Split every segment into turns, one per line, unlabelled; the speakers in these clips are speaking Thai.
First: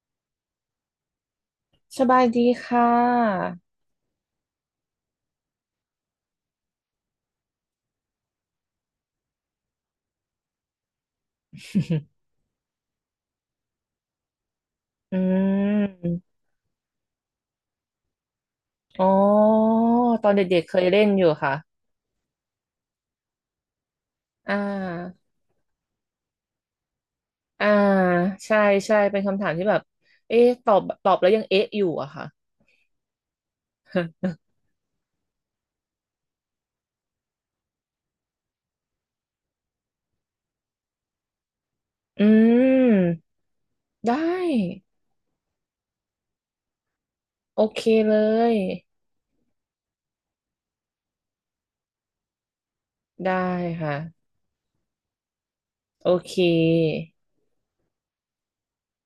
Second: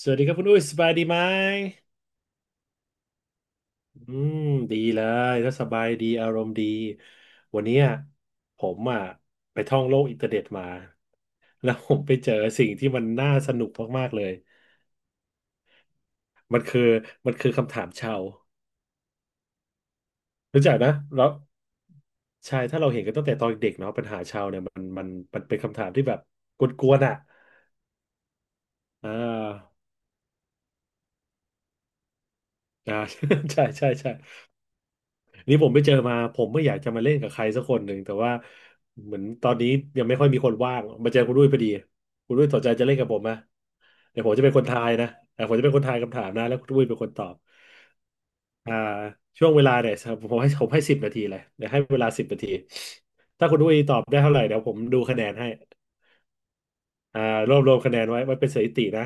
สวัสดีครับคุณอุ้ยสบายดีไหม
สบายดีค่ะ
อืมดีเลยถ้าสบายดีอารมณ์ดีวันเนี้ยผมอ่ะไปท่องโลกอินเทอร์เน็ตมาแล้วผมไปเจอ สิ่งที่มันน่าสนุกมากๆเลย
อืม
มันคือมันคือคำถามชาว
อ๋อ ตอนเด็
รู้
กๆ
จั
เค
ก
ย
นะ
เล่นอ
แล้ว
ยู่ค่ะ
ใช่ถ้าเราเห็นกันตั้งแต่ตอนเด็กเนาะปัญหาชาว
อ่
เนี่ยมันมัน
า
มันเป็นคำถามที่แบบกวนๆอ่ะ
อ่าใช่ใช่
อ่า
เป็นคำถามที่แบบเอ๊ะตอบแล้วยังเอ๊ะอยู่อะค่ะ
อ่า ใช่ใช่ใช่ นี่ผมไปเจอมาผมไม่อยากจะมาเล่นกับใครสักคนหนึ่งแต่ว่าเหมือนตอนนี้ยังไม่ค่อยมีคนว่างมาเจอคุณด้วยพอดี
อื
คุณด้วยสนใจจะเล่นกับผมไหม
มได้
เดี๋ยวผมจะเป็นคนทายนะแต่ผมจะเป็นคนทายคำถามนะแล้วคุณด้วยเป็นคนตอบ
โอเคเลย
อ่าช่วงเวลาเนี่ยผมให้สิบนาทีเลยเดี๋ยวให้เวลาสิบนาที
ได้
ถ้าคุณด้วยต
ค่ะ
อบได้เท่าไหร่เดี๋ยวผมดูคะแนนให้
โอเค
อ่ารวบรวมคะแนนไว้ไว้เป็นสถิตินะ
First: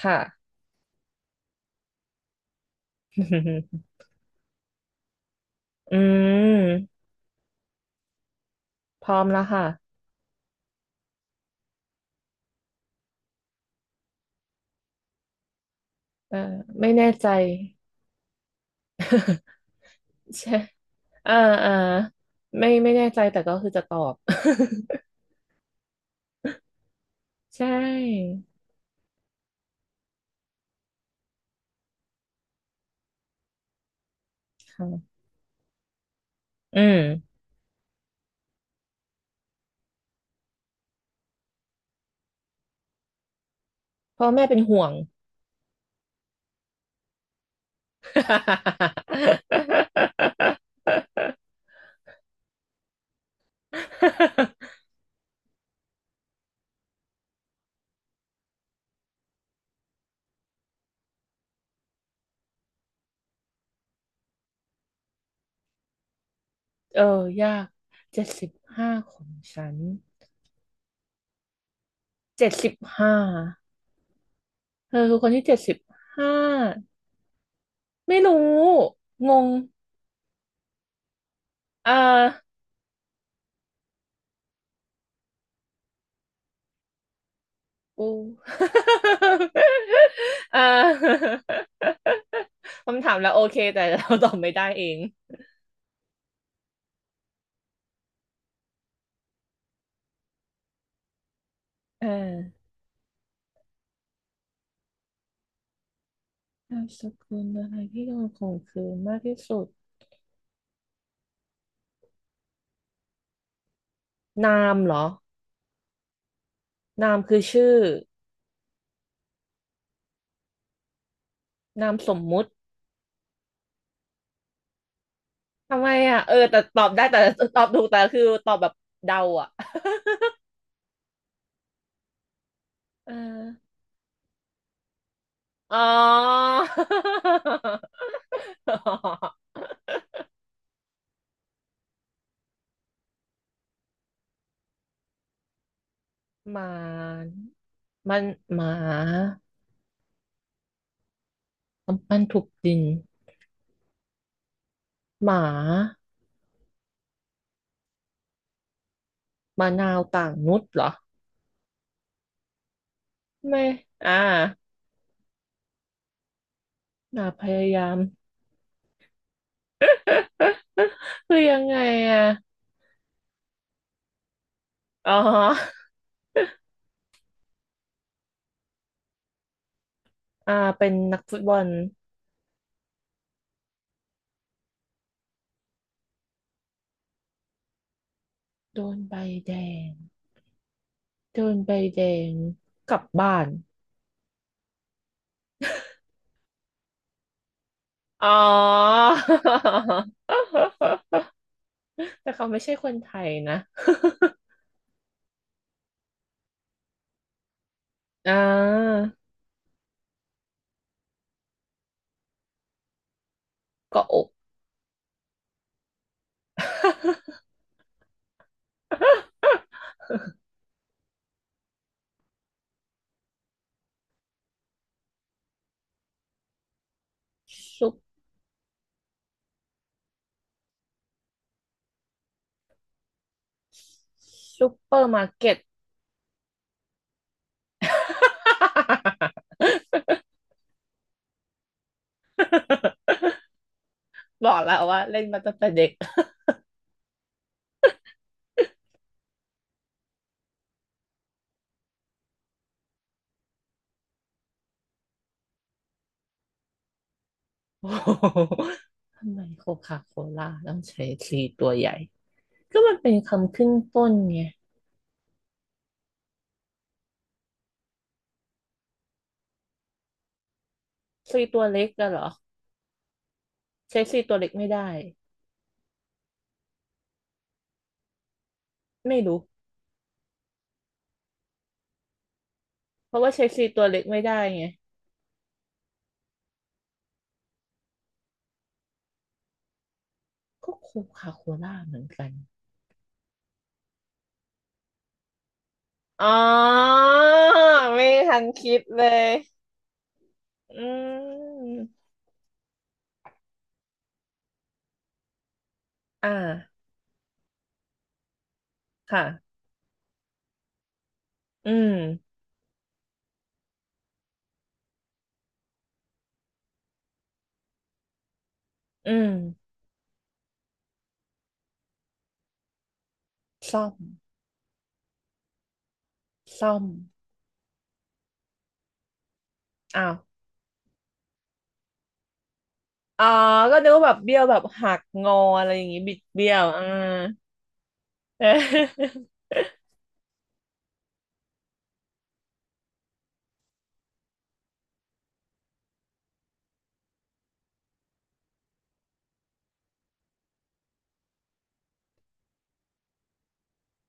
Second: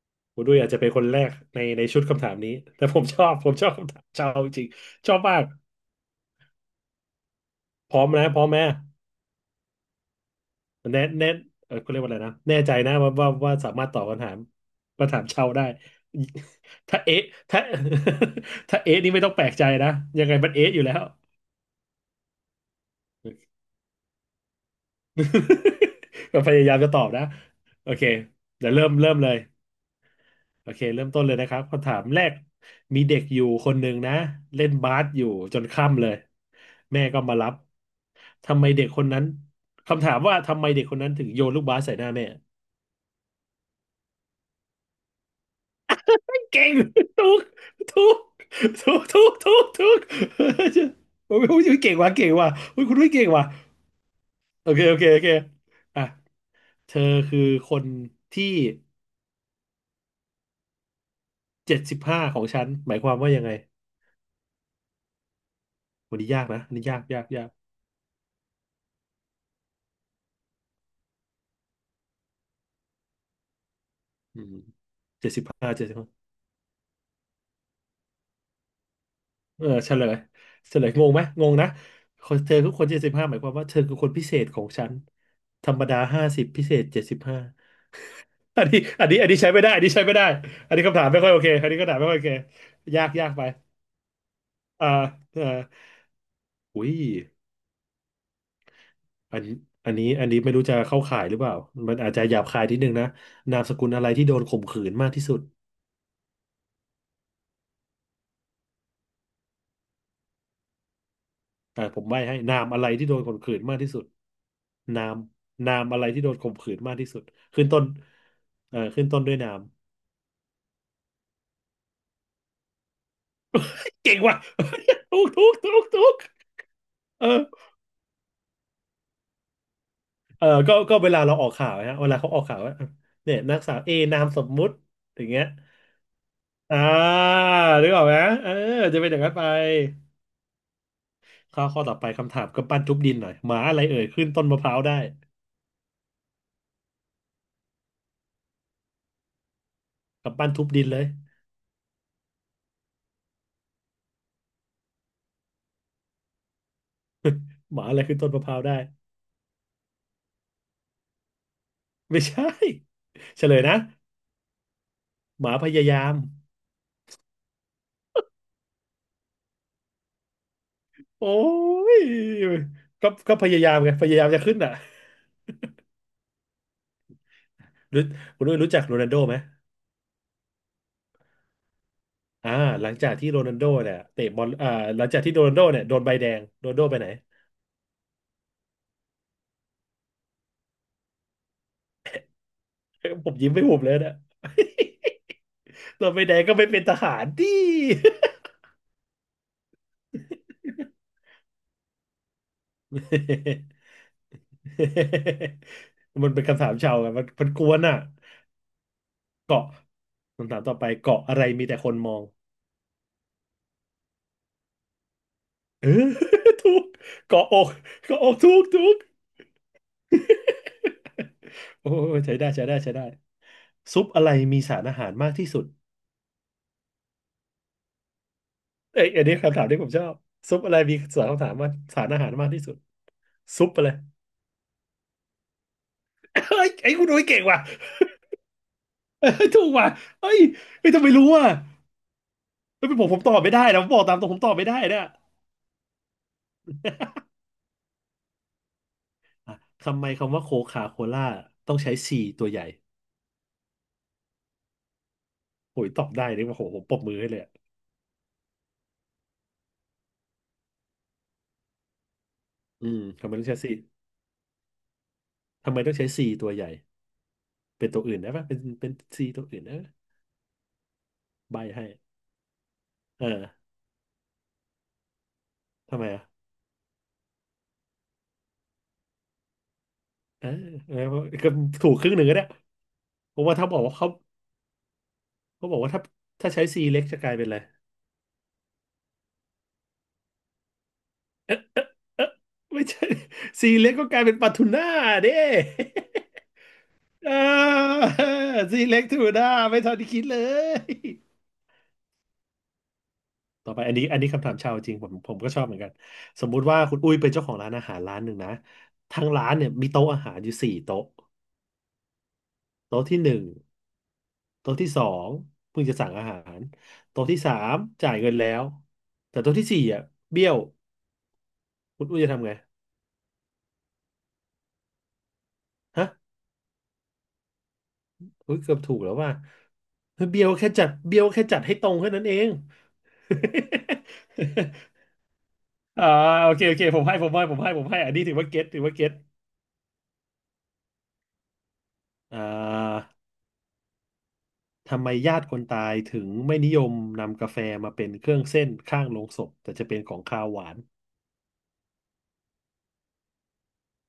ค่ะ
คุณด้วยอาจจะเป็นคนแรกในชุดคำถามนี้แต่ผมชอบคำ ถามชาวจริงชอบมาก
อืม
พร้อมนะพร้อมไหม
พร้อมแล้วค่ะ
แน่แน่เออเขาเรียกว่าอะไรนะแน่ใจนะว่าสามารถตอบคำถามชาวได้
เอ่อไม่
ถ้า
แน่
เอ๊ะ
ใจ
ถ้า ถ้าเอ๊ะนี่ไม่ต้องแปลกใจนะยังไง มัน
ใช่
เอ๊ะอยู่แล้ว
อ่าอ่าไม่แน่ใจแต่ก็คือจะตอบ
ก็พยายามจะตอบนะ
ใช
โอเค
่
เดี๋ยวเริ่มเลยโอเคเริ่มต้นเลยนะครับคำถามแรกมีเด็กอยู่คนหนึ่งนะเล่นบาส
ค่ะ
อยู่จนค่ำเลย
อืม
แม่ก็มารับทำไมเด็กคนนั้นคำถามว่าทำไมเด็กคนนั้นถึงโยนลูกบาสใส่หน้าแม่
พ่อแม่เป็นห่วง
เก่งถูกถูกถู กถูกถูกถูก โอ้ยโอ้ยเก่งว่ะเก่งว่ะอุ๊ยคุณด้วยเก่งว่ะโอเคโอเคโอเคอ่ะเธอคือคนที่เจ็ดสิบห้าของฉันหมายความว่ายังไงวันนี้ยากนะอันนี้ยา
เอ
กยาก
อ
ยา
ยา
ก
ก75ของฉันเจ็ดสิบห้า
อืม
เธอคือค
เจ็
น
ดสิ
ที่
บ
เจ็ด
ห้า
สิบ
เจ็ดสิบห้า
ห้าไม่รู้งง
เออเฉลยเฉลยงงไหมงงนะ
อ่
คนเธอ
า
คือคนเจ็ดสิบห้าหมายความว่าเธอคือคนพิเศษของฉันธรรมดา50พิเศษเจ็ดสิบห้า
กู
อันนี้อันนี้อันนี้ใช้ไม่ได้อันนี้ใช้ไม่ได้
อ่
อันนี้คำถามไม่
า
ค่อยโอเคอันนี้คำถามไม่ค่อยโอเคยา
คำ
ก
ถาม
ยา
แล้
ก
วโอ
ไป
เคแต่เราตอบไม่ได้เอ
อ่า
ง
อ่าอุ้ยอันนี้อันนี้อันนี้ไม่รู้จะเข้าข่ายหรือเปล่ามัน
เอ
อาจจะหยาบคา
อ
ยนิดนึงนะนามสกุลอะไรที่โดนข่มขืนมากที่สุด
นามสกุลอะไรที่โดนข่มขืนมากที่สุด
อ่าผมใบ้ให้นามอะไรที่โดนข่มขืนมากที่สุด
นามเหร
นา
อ
มนามอะไรที่โดนข่มขืนมากที่
นา
สุ
ม
ด
คือ
ขึ้น
ชื่อ
ต้นขึ้นต้นด้วยนาม
นามสมมุติ
เก่งว่ะ ถูกถูกถู
ทำ
ก
ไม
ถูก
อ่ะเออแต่ตอบได้แต่
เออ
ตอบถูกแต่คือตอบแบบเดาอ่ะ
เออก็เวลาเราออกข่าวนะเวลาเขาออกข่าวว่า
เออ
เนี่ยนักสาวเอนามสมมุติอย่างเงี้ย
อ๋อ
อ่านึกออกไหมเออจะเป็นอย่างนั้นไป ข้อต่อไปคำถามกำปั้นทุบดินหน่อยหมาอะไรเอ่ยขึ้นต้นมะพร้าวได้
หมามันหมา
กำปั้นทุบดินเลย
กำปั้นทุบดินหมา
หมาอะไรขึ้นต้นมะพร้าวได้
มานาวต่างนุชเหรอ
ไม่ใช่เฉลย
ไม่
นะ
อ่า
หมาพยายาม
หนาพยายาม
โอ้
คือยังไงอ่ะ
ยก็ก็พยายามไงพยายามจะขึ้นอ่ะ
อ๋อ
รู้คุณนุ้ยรู้จักโรนัลโดไหม
อ่าเป็นนักฟุตบอล
อ่าหลังจากที่โรนัลโดเนี่ยเตะบอลอ่าหลังจากที่โรนัลโดเนี่ยโดนใบแดงโรนัลโดไปไหน
โดนใบแดง โดนใบแดงกลับ
ผ
บ้า
ม
น
ยิ้มไม่หุบเลยนะ เราไป ไหนก็ไม่เป็นทหารดิ
อ๋อ แต่เขาไม่ใช่คนไทยนะ
มันเป็นคำถามชาวไงมันมันกวนอ่ะ
อ่า
เกาะคำถามต่อไปเกาะอะไรมีแต่คนมอง
เกาะอก
เออ ถูกเกาะอกเกาะอกถูกถูก โอ้ยใช้ได้ใช้ได้ใช้ได้ซุปอะไรมีสารอาหารมากที่สุด
ซุป
เอ้ยอันนี้คำถามที่ผมชอบซุปอะไรมีสารคำถามว่าสารอาหารมากที่สุด ซุปอะไร
ซุปเปอร์มาร์เก็ต
เอ้ยไอ้คุณโอ้ยเก่งว่ะ เอ้ยถูกว่ะเอ้ยไอ่ต้องไปรู้อ่ะ ไม่เป็นผมผมตอบไม่ได้นะผมบอกตามตรงผม
บ
ตอ
อ
บ
ก
ไม่
แล้
ได้
วว่า
นะ
เล่นมาตั้งแต่เด็ก
อ่ะทำไมคำว่าโคคาโคล่าต้องใช้ซีตัวใหญ่โอ้ยตอบได้เลยว่าโหผมปรบมือให้เลยอะ
โอ้โหทำไมโคคาโคล่าต้องใช้ซีตัวใหญ่ ก็
อื
มัน
ม
เป็น
ทำไมต้อง
คำ
ใช้
ขึ้
ซี
นต้นไง
ทำไมต้องใช้ซีตัวใหญ่ เป็นตัวอื่นได้ปะเป็นซีตัวอื่นนะ
ซี
ใบ
ตัวเล็
ให้
กอะเหรอ
เออ
ใช้ซีตัวเล็กไม่ได้
ทำไมอ่ะ
ไม่รู้
เออเออก็ถูกครึ่งหนึ่งก็ได้
เพราะว่า
เพ
เช
ราะ
ล
ว่า
ซี
ถ้าบอก
ตัว
ว่า
เล็ก
เขา
ไม่ได้ไง
เขาบอกว่าถ้าถ้าใช้ซีเล็กจะกลายเป็นอะไร
ก็โคคาโคล่าเหมือน
เออ
กัน
ไม่ใช่ซีเล็กก็กลายเป็นปลาทูน่าเด้
อ๋อ
เออ
ไม่ทันคิ
ซี
ด
เล็
เล
กถู
ย
กหน่าไม่ทันที่คิดเล
อื
ย
ม
ต่อไปอันนี้คำถามชาวจริงผมก็ชอบเหมือนกัน
อ่
สมมุติว่า
า
คุณอุ้ยเป็นเจ้าของร้านอาหารร้านหนึ่งนะทั้งร้า
ค่ะ
นเนี่ยมีโต๊ะอาหารอยู่สี่โต๊ะ
อืม
โต๊ะที่หนึ่งโต๊ะที่สองเพิ่งจะสั่งอาหารโต๊ะที่สามจ่ายเงินแล้ว
อืม
แต่โต๊ะที่สี่อ่ะเบี้ยวคุณอุ้ยจะทำไง
ซ่อม
ฮะ
ซ่อม
อุ้ยเกือบถูกแล้วว่า
อ้าว
เบี้ยวแค่จัดให้ตรงแค่นั้นเอง
อ๋อก็นึกว่าแบบเบี้ยวแบบหัก งออะไรอย่างงี้
อ่า
บิด
โอ
เบี้ย
เค
ว
โอ
อ่า
เคผมให้อันนี้ถือ
เ
ว่าเก็ต
ออ
อ่า ทำไมญาติคนตายถึงไม่นิยมนำกาแฟมาเป็นเครื่องเส้นข้างโลงศพแต่จะเป็นของคาวหวาน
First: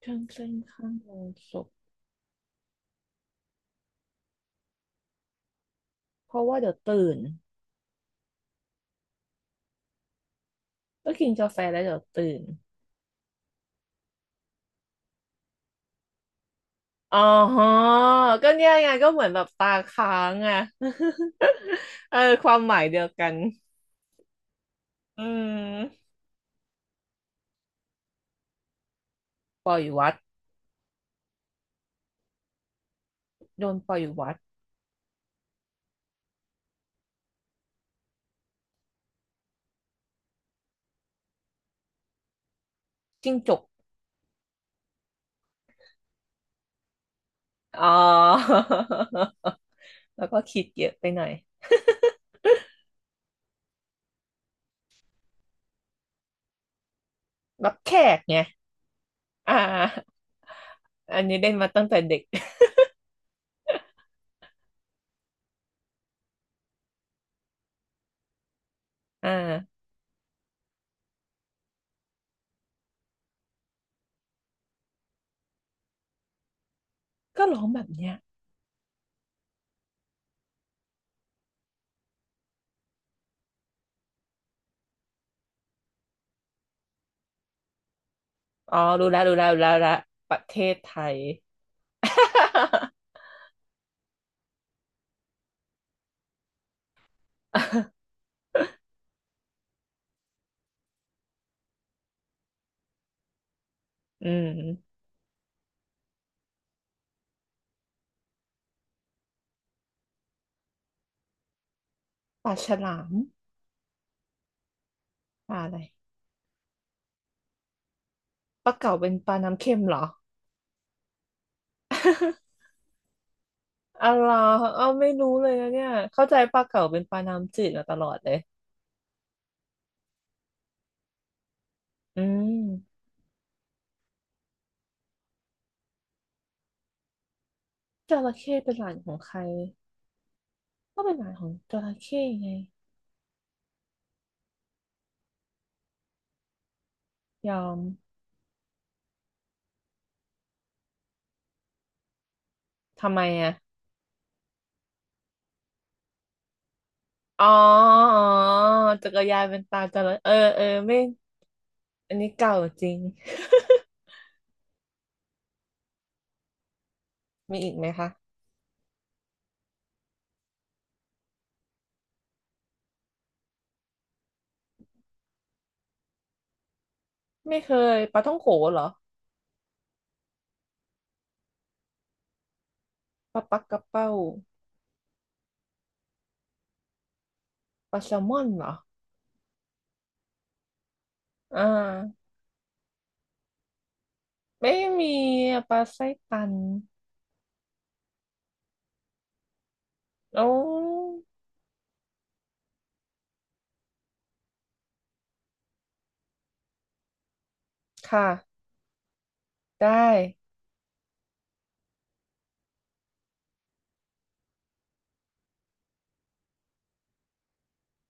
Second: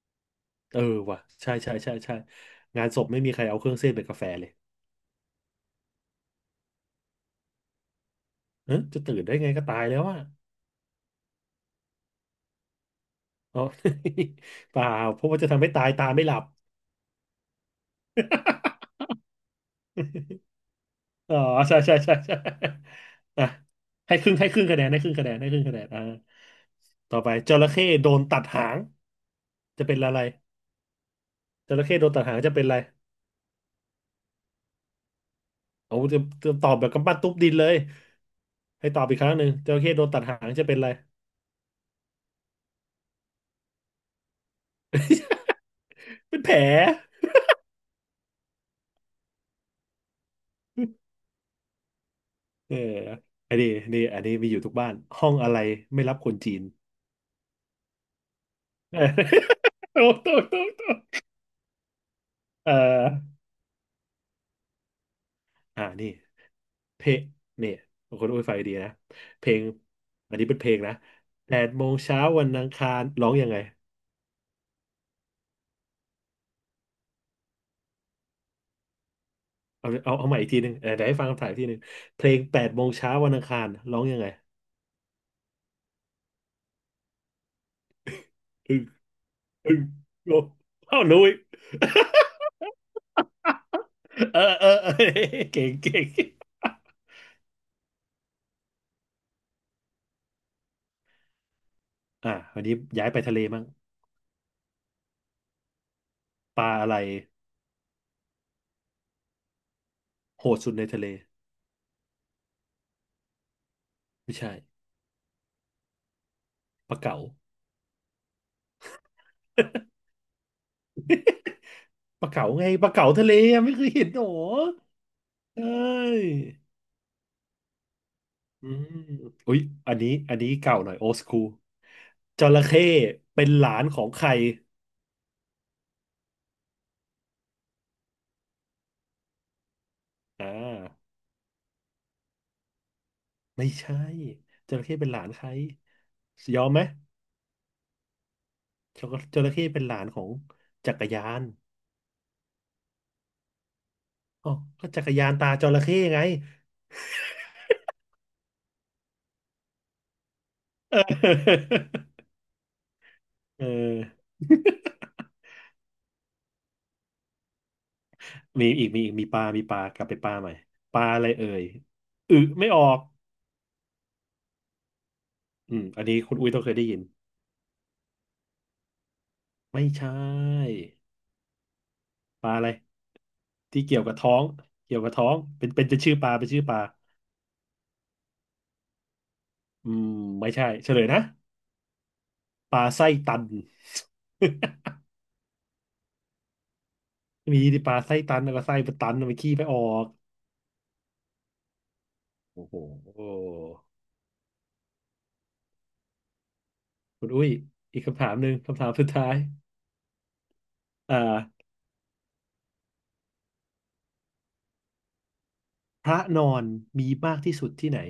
ข้างเส้น
เออ
ข้างล
ว่ะ
งศพ
ใช่งานศพไม่มีใครเอาเครื่องเส้นเป็นกาแฟเลย
เพราะว่าเดี๋ยวตื่น
เออจะตื่นได้ไงก็ตายแล้วอ่ะ
ก็กินกาแฟแล้วเดี๋ยวตื่น
อ๋อ เปล่าเพราะว่าจะทำให้ตายตาไม่หลับ
อ๋อก็เนี่ยไงก็เหมือนแบบตาค้างอ่ะ
อ๋อ
เออ
ใช่
ความหมายเดียวกัน
อ่ะให้ครึ่งให้ครึ่งคะแนนให้ครึ่ง
อื
คะแนนให้ครึ่งคะแนนอ่า
ม
ต่อไปจระเข้โดนตัดหาง
ปล่อย
จะเป็น
วั
อะ
ด
ไรจระเข้โดนตัดหางจะเป็นอะไร
โดนปล่อยวัด
โอ้จะตอบแบบกำปั้นทุบดินเลย ให้ตอบอีกครั้งหนึ่งจระเข้โดนตัดหางจะเป็นอะไร
จิ้งจก
เป็นแผล
อ๋อ แล้วก็คิดเยอะไปหน่อย
เอออันนี้มีอยู่ทุกบ้านห้องอะไรไม่รับคนจีน
รับแขกไง อ่า
เออโตโตโตโต
อันนี้เล่นมาตั้งแต่เด็ก
เอออ่านี่เพลงเนี่ยคนอุ้ยไฟดีนะ
อ่
เพลง
า
อันนี้เป็นเพลงนะแปดโมงเช้าวันอังคารร้องยังไง
ก็ร้องแบบเนี้ย
เอาใหม่อีกทีหนึ่งเออเดี๋ยวให้ฟังคำถ่ายอีกทีหนึ่งเพลงแปดโมงเช้าวันอังคารร้องยังไง
อ๋อ
อึ้ง
รู้แล้ว
อึ้ง
รู้ละป
โอ้
ระเทศไท
เอ้า
ย
รู้อีก เออเก่งเก่ง อ่าวันนี้ย้ายไปทะเลมั่ง
อืม
ปลาอะไรโหดสุดในทะเล
ปลาฉลาม
ไม่ใช่
ปลาอะไร
ปลาเก๋า
ปลาเก๋าเป็นปลาน้ำเค็มเหรอ
ปลาเก๋า ไงปลาเก๋าทะเลอะไม่เคยเห็
อ๋อ
นหร
เหร
อ
อเออไม่รู้เลย
เอ้
นะเนี่ย
ย
เข้าใจปลาเก๋าเป็นปลาน้ำจืดมาตลอดเลย
อืมอุ๊ยอันนี้เก่าหน่อยโอ h คูล
อื
จระเข้
ม
เป็นหลานของใคร
จระเข้เป็นหลานของใคร
อ่
ก็เป็
า
นหลานของจระเข้ไง
ไม่ใช่จระเข้เป็นหลานใครยอมไหม
ยอม
จระเป็นหลานของจักรยาน
ทำไมอ่ะ
อ๋อก็จักรยานตาจระเข้ไง
อ๋ออ๋อจักรยานเป็นตาจระเออเออ
เอ
ไม่
อ
อันนี้ เก่าจริง
เออ
มีอีกไหมคะ
มีอีกมีปลากลับไปปลาใหม่ปลาอะไรเอ่ยอึไม่ออกอืมอันนี้คุณอุ้ยต้องเคยได้ยิน
ไม่เคยปลาท่องโขเหรอ
ไม่ใช่ปลาอะไร
ปลาปักก
ที่
ระ
เกี่ยว
เป้า
กับท้องเกี่ยวกับท้องเป็นจะชื่อปลาเป็นชื่อปลา
ปลาแซลมอนเหรอ
อืมไม่ใช่เฉลยนะ
อ่า
ปลาไส้ตัน
ไม่มีอะปลาไส้ตัน
มีดิปลาไส้ตันแล้วก็ไส้มันตันมันขี้ไปออก
โอ้
โอ้โหคุณอุ้ยอีกคำถา
ค่ะ
มหนึ่งคำถามสุดท้าย
ได้
อ่าพระนอนมีมากที่สุดที่ไหน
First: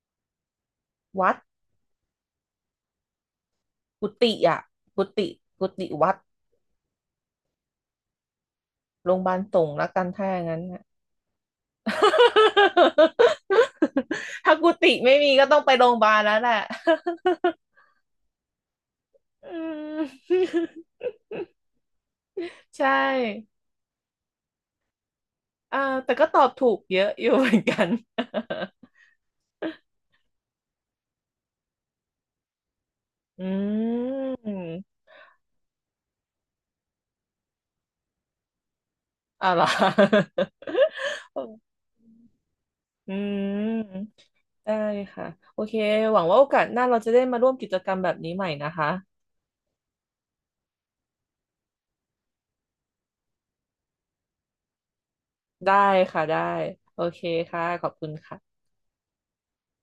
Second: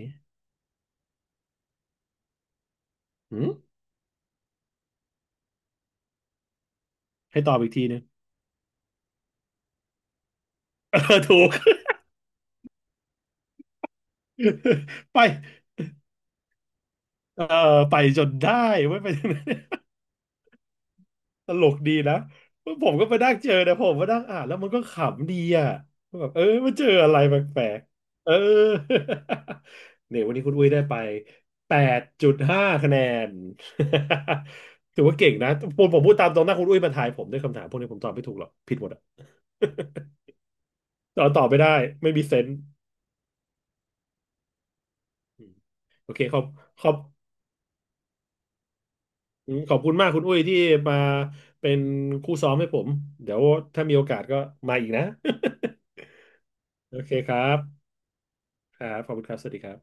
วัด
หืม
กุฏิอ่ะ กุฏิกุฏิวัด
ให้ตอบอีกทีหนึง
โรงพยาบาลสงฆ์ละกันถ้าอย่างนั้นน่ะ
เออถูก
ถ้ากุฏิ ไม่
ไป
มีก็ต้องไปโรงพยาบาลแล้วแหละ
เออไปจนได้ไม่ไป
อืม
ตลกดีนะ
ใช
ผมก็ไปนั่งเจอ
่
นะผมก็นั่งอ่านแล้วมันก็ขำดีอ่ะ
อ่าแต่
แบ
ก็
บ
ต
เอ
อ
อ
บถู
มัน
ก
เจอ
เย
อะ
อะ
ไร
อยู่
แป
เหมือน
ล
กั
ก
น
ๆเออ เนี่ยวันนี้คุณอุ้ยได้ไป8.5คะแนน
อื
ถื
ม
อว่าเก่งนะผมพูดตามตรงหน้าคุณอุ้ยมาทายผมด้วยคำถามพวกนี้ผมตอบไม่ถูกหรอกผิดหมดอ่ะ
อ่ะเหรอ
ตอบไม่ได้ไม่มีเซนส์
อืมได้ค่ะ
อืม
โอเค
โอ
หวั
เค
ง
ข
ว่า
อ
โอ
บ
กาสห
ข
น้า
อ
เรา
บ
จะได้มาร่วมกิจกรรมแบบนี้ใหม่นะคะ
อืมขอบคุณมากคุณอุ้ยที่มาเป็นคู่ซ้อมให้ผมเดี๋ยวถ้ามีโอกาสก็มาอีกนะ
ได้ค่ะ ได้
โอ
โอ
เค
เค
ครับ
ค่ะ ขอบคุณค่ะ
ครับขอบคุณครับสวัสดีครับ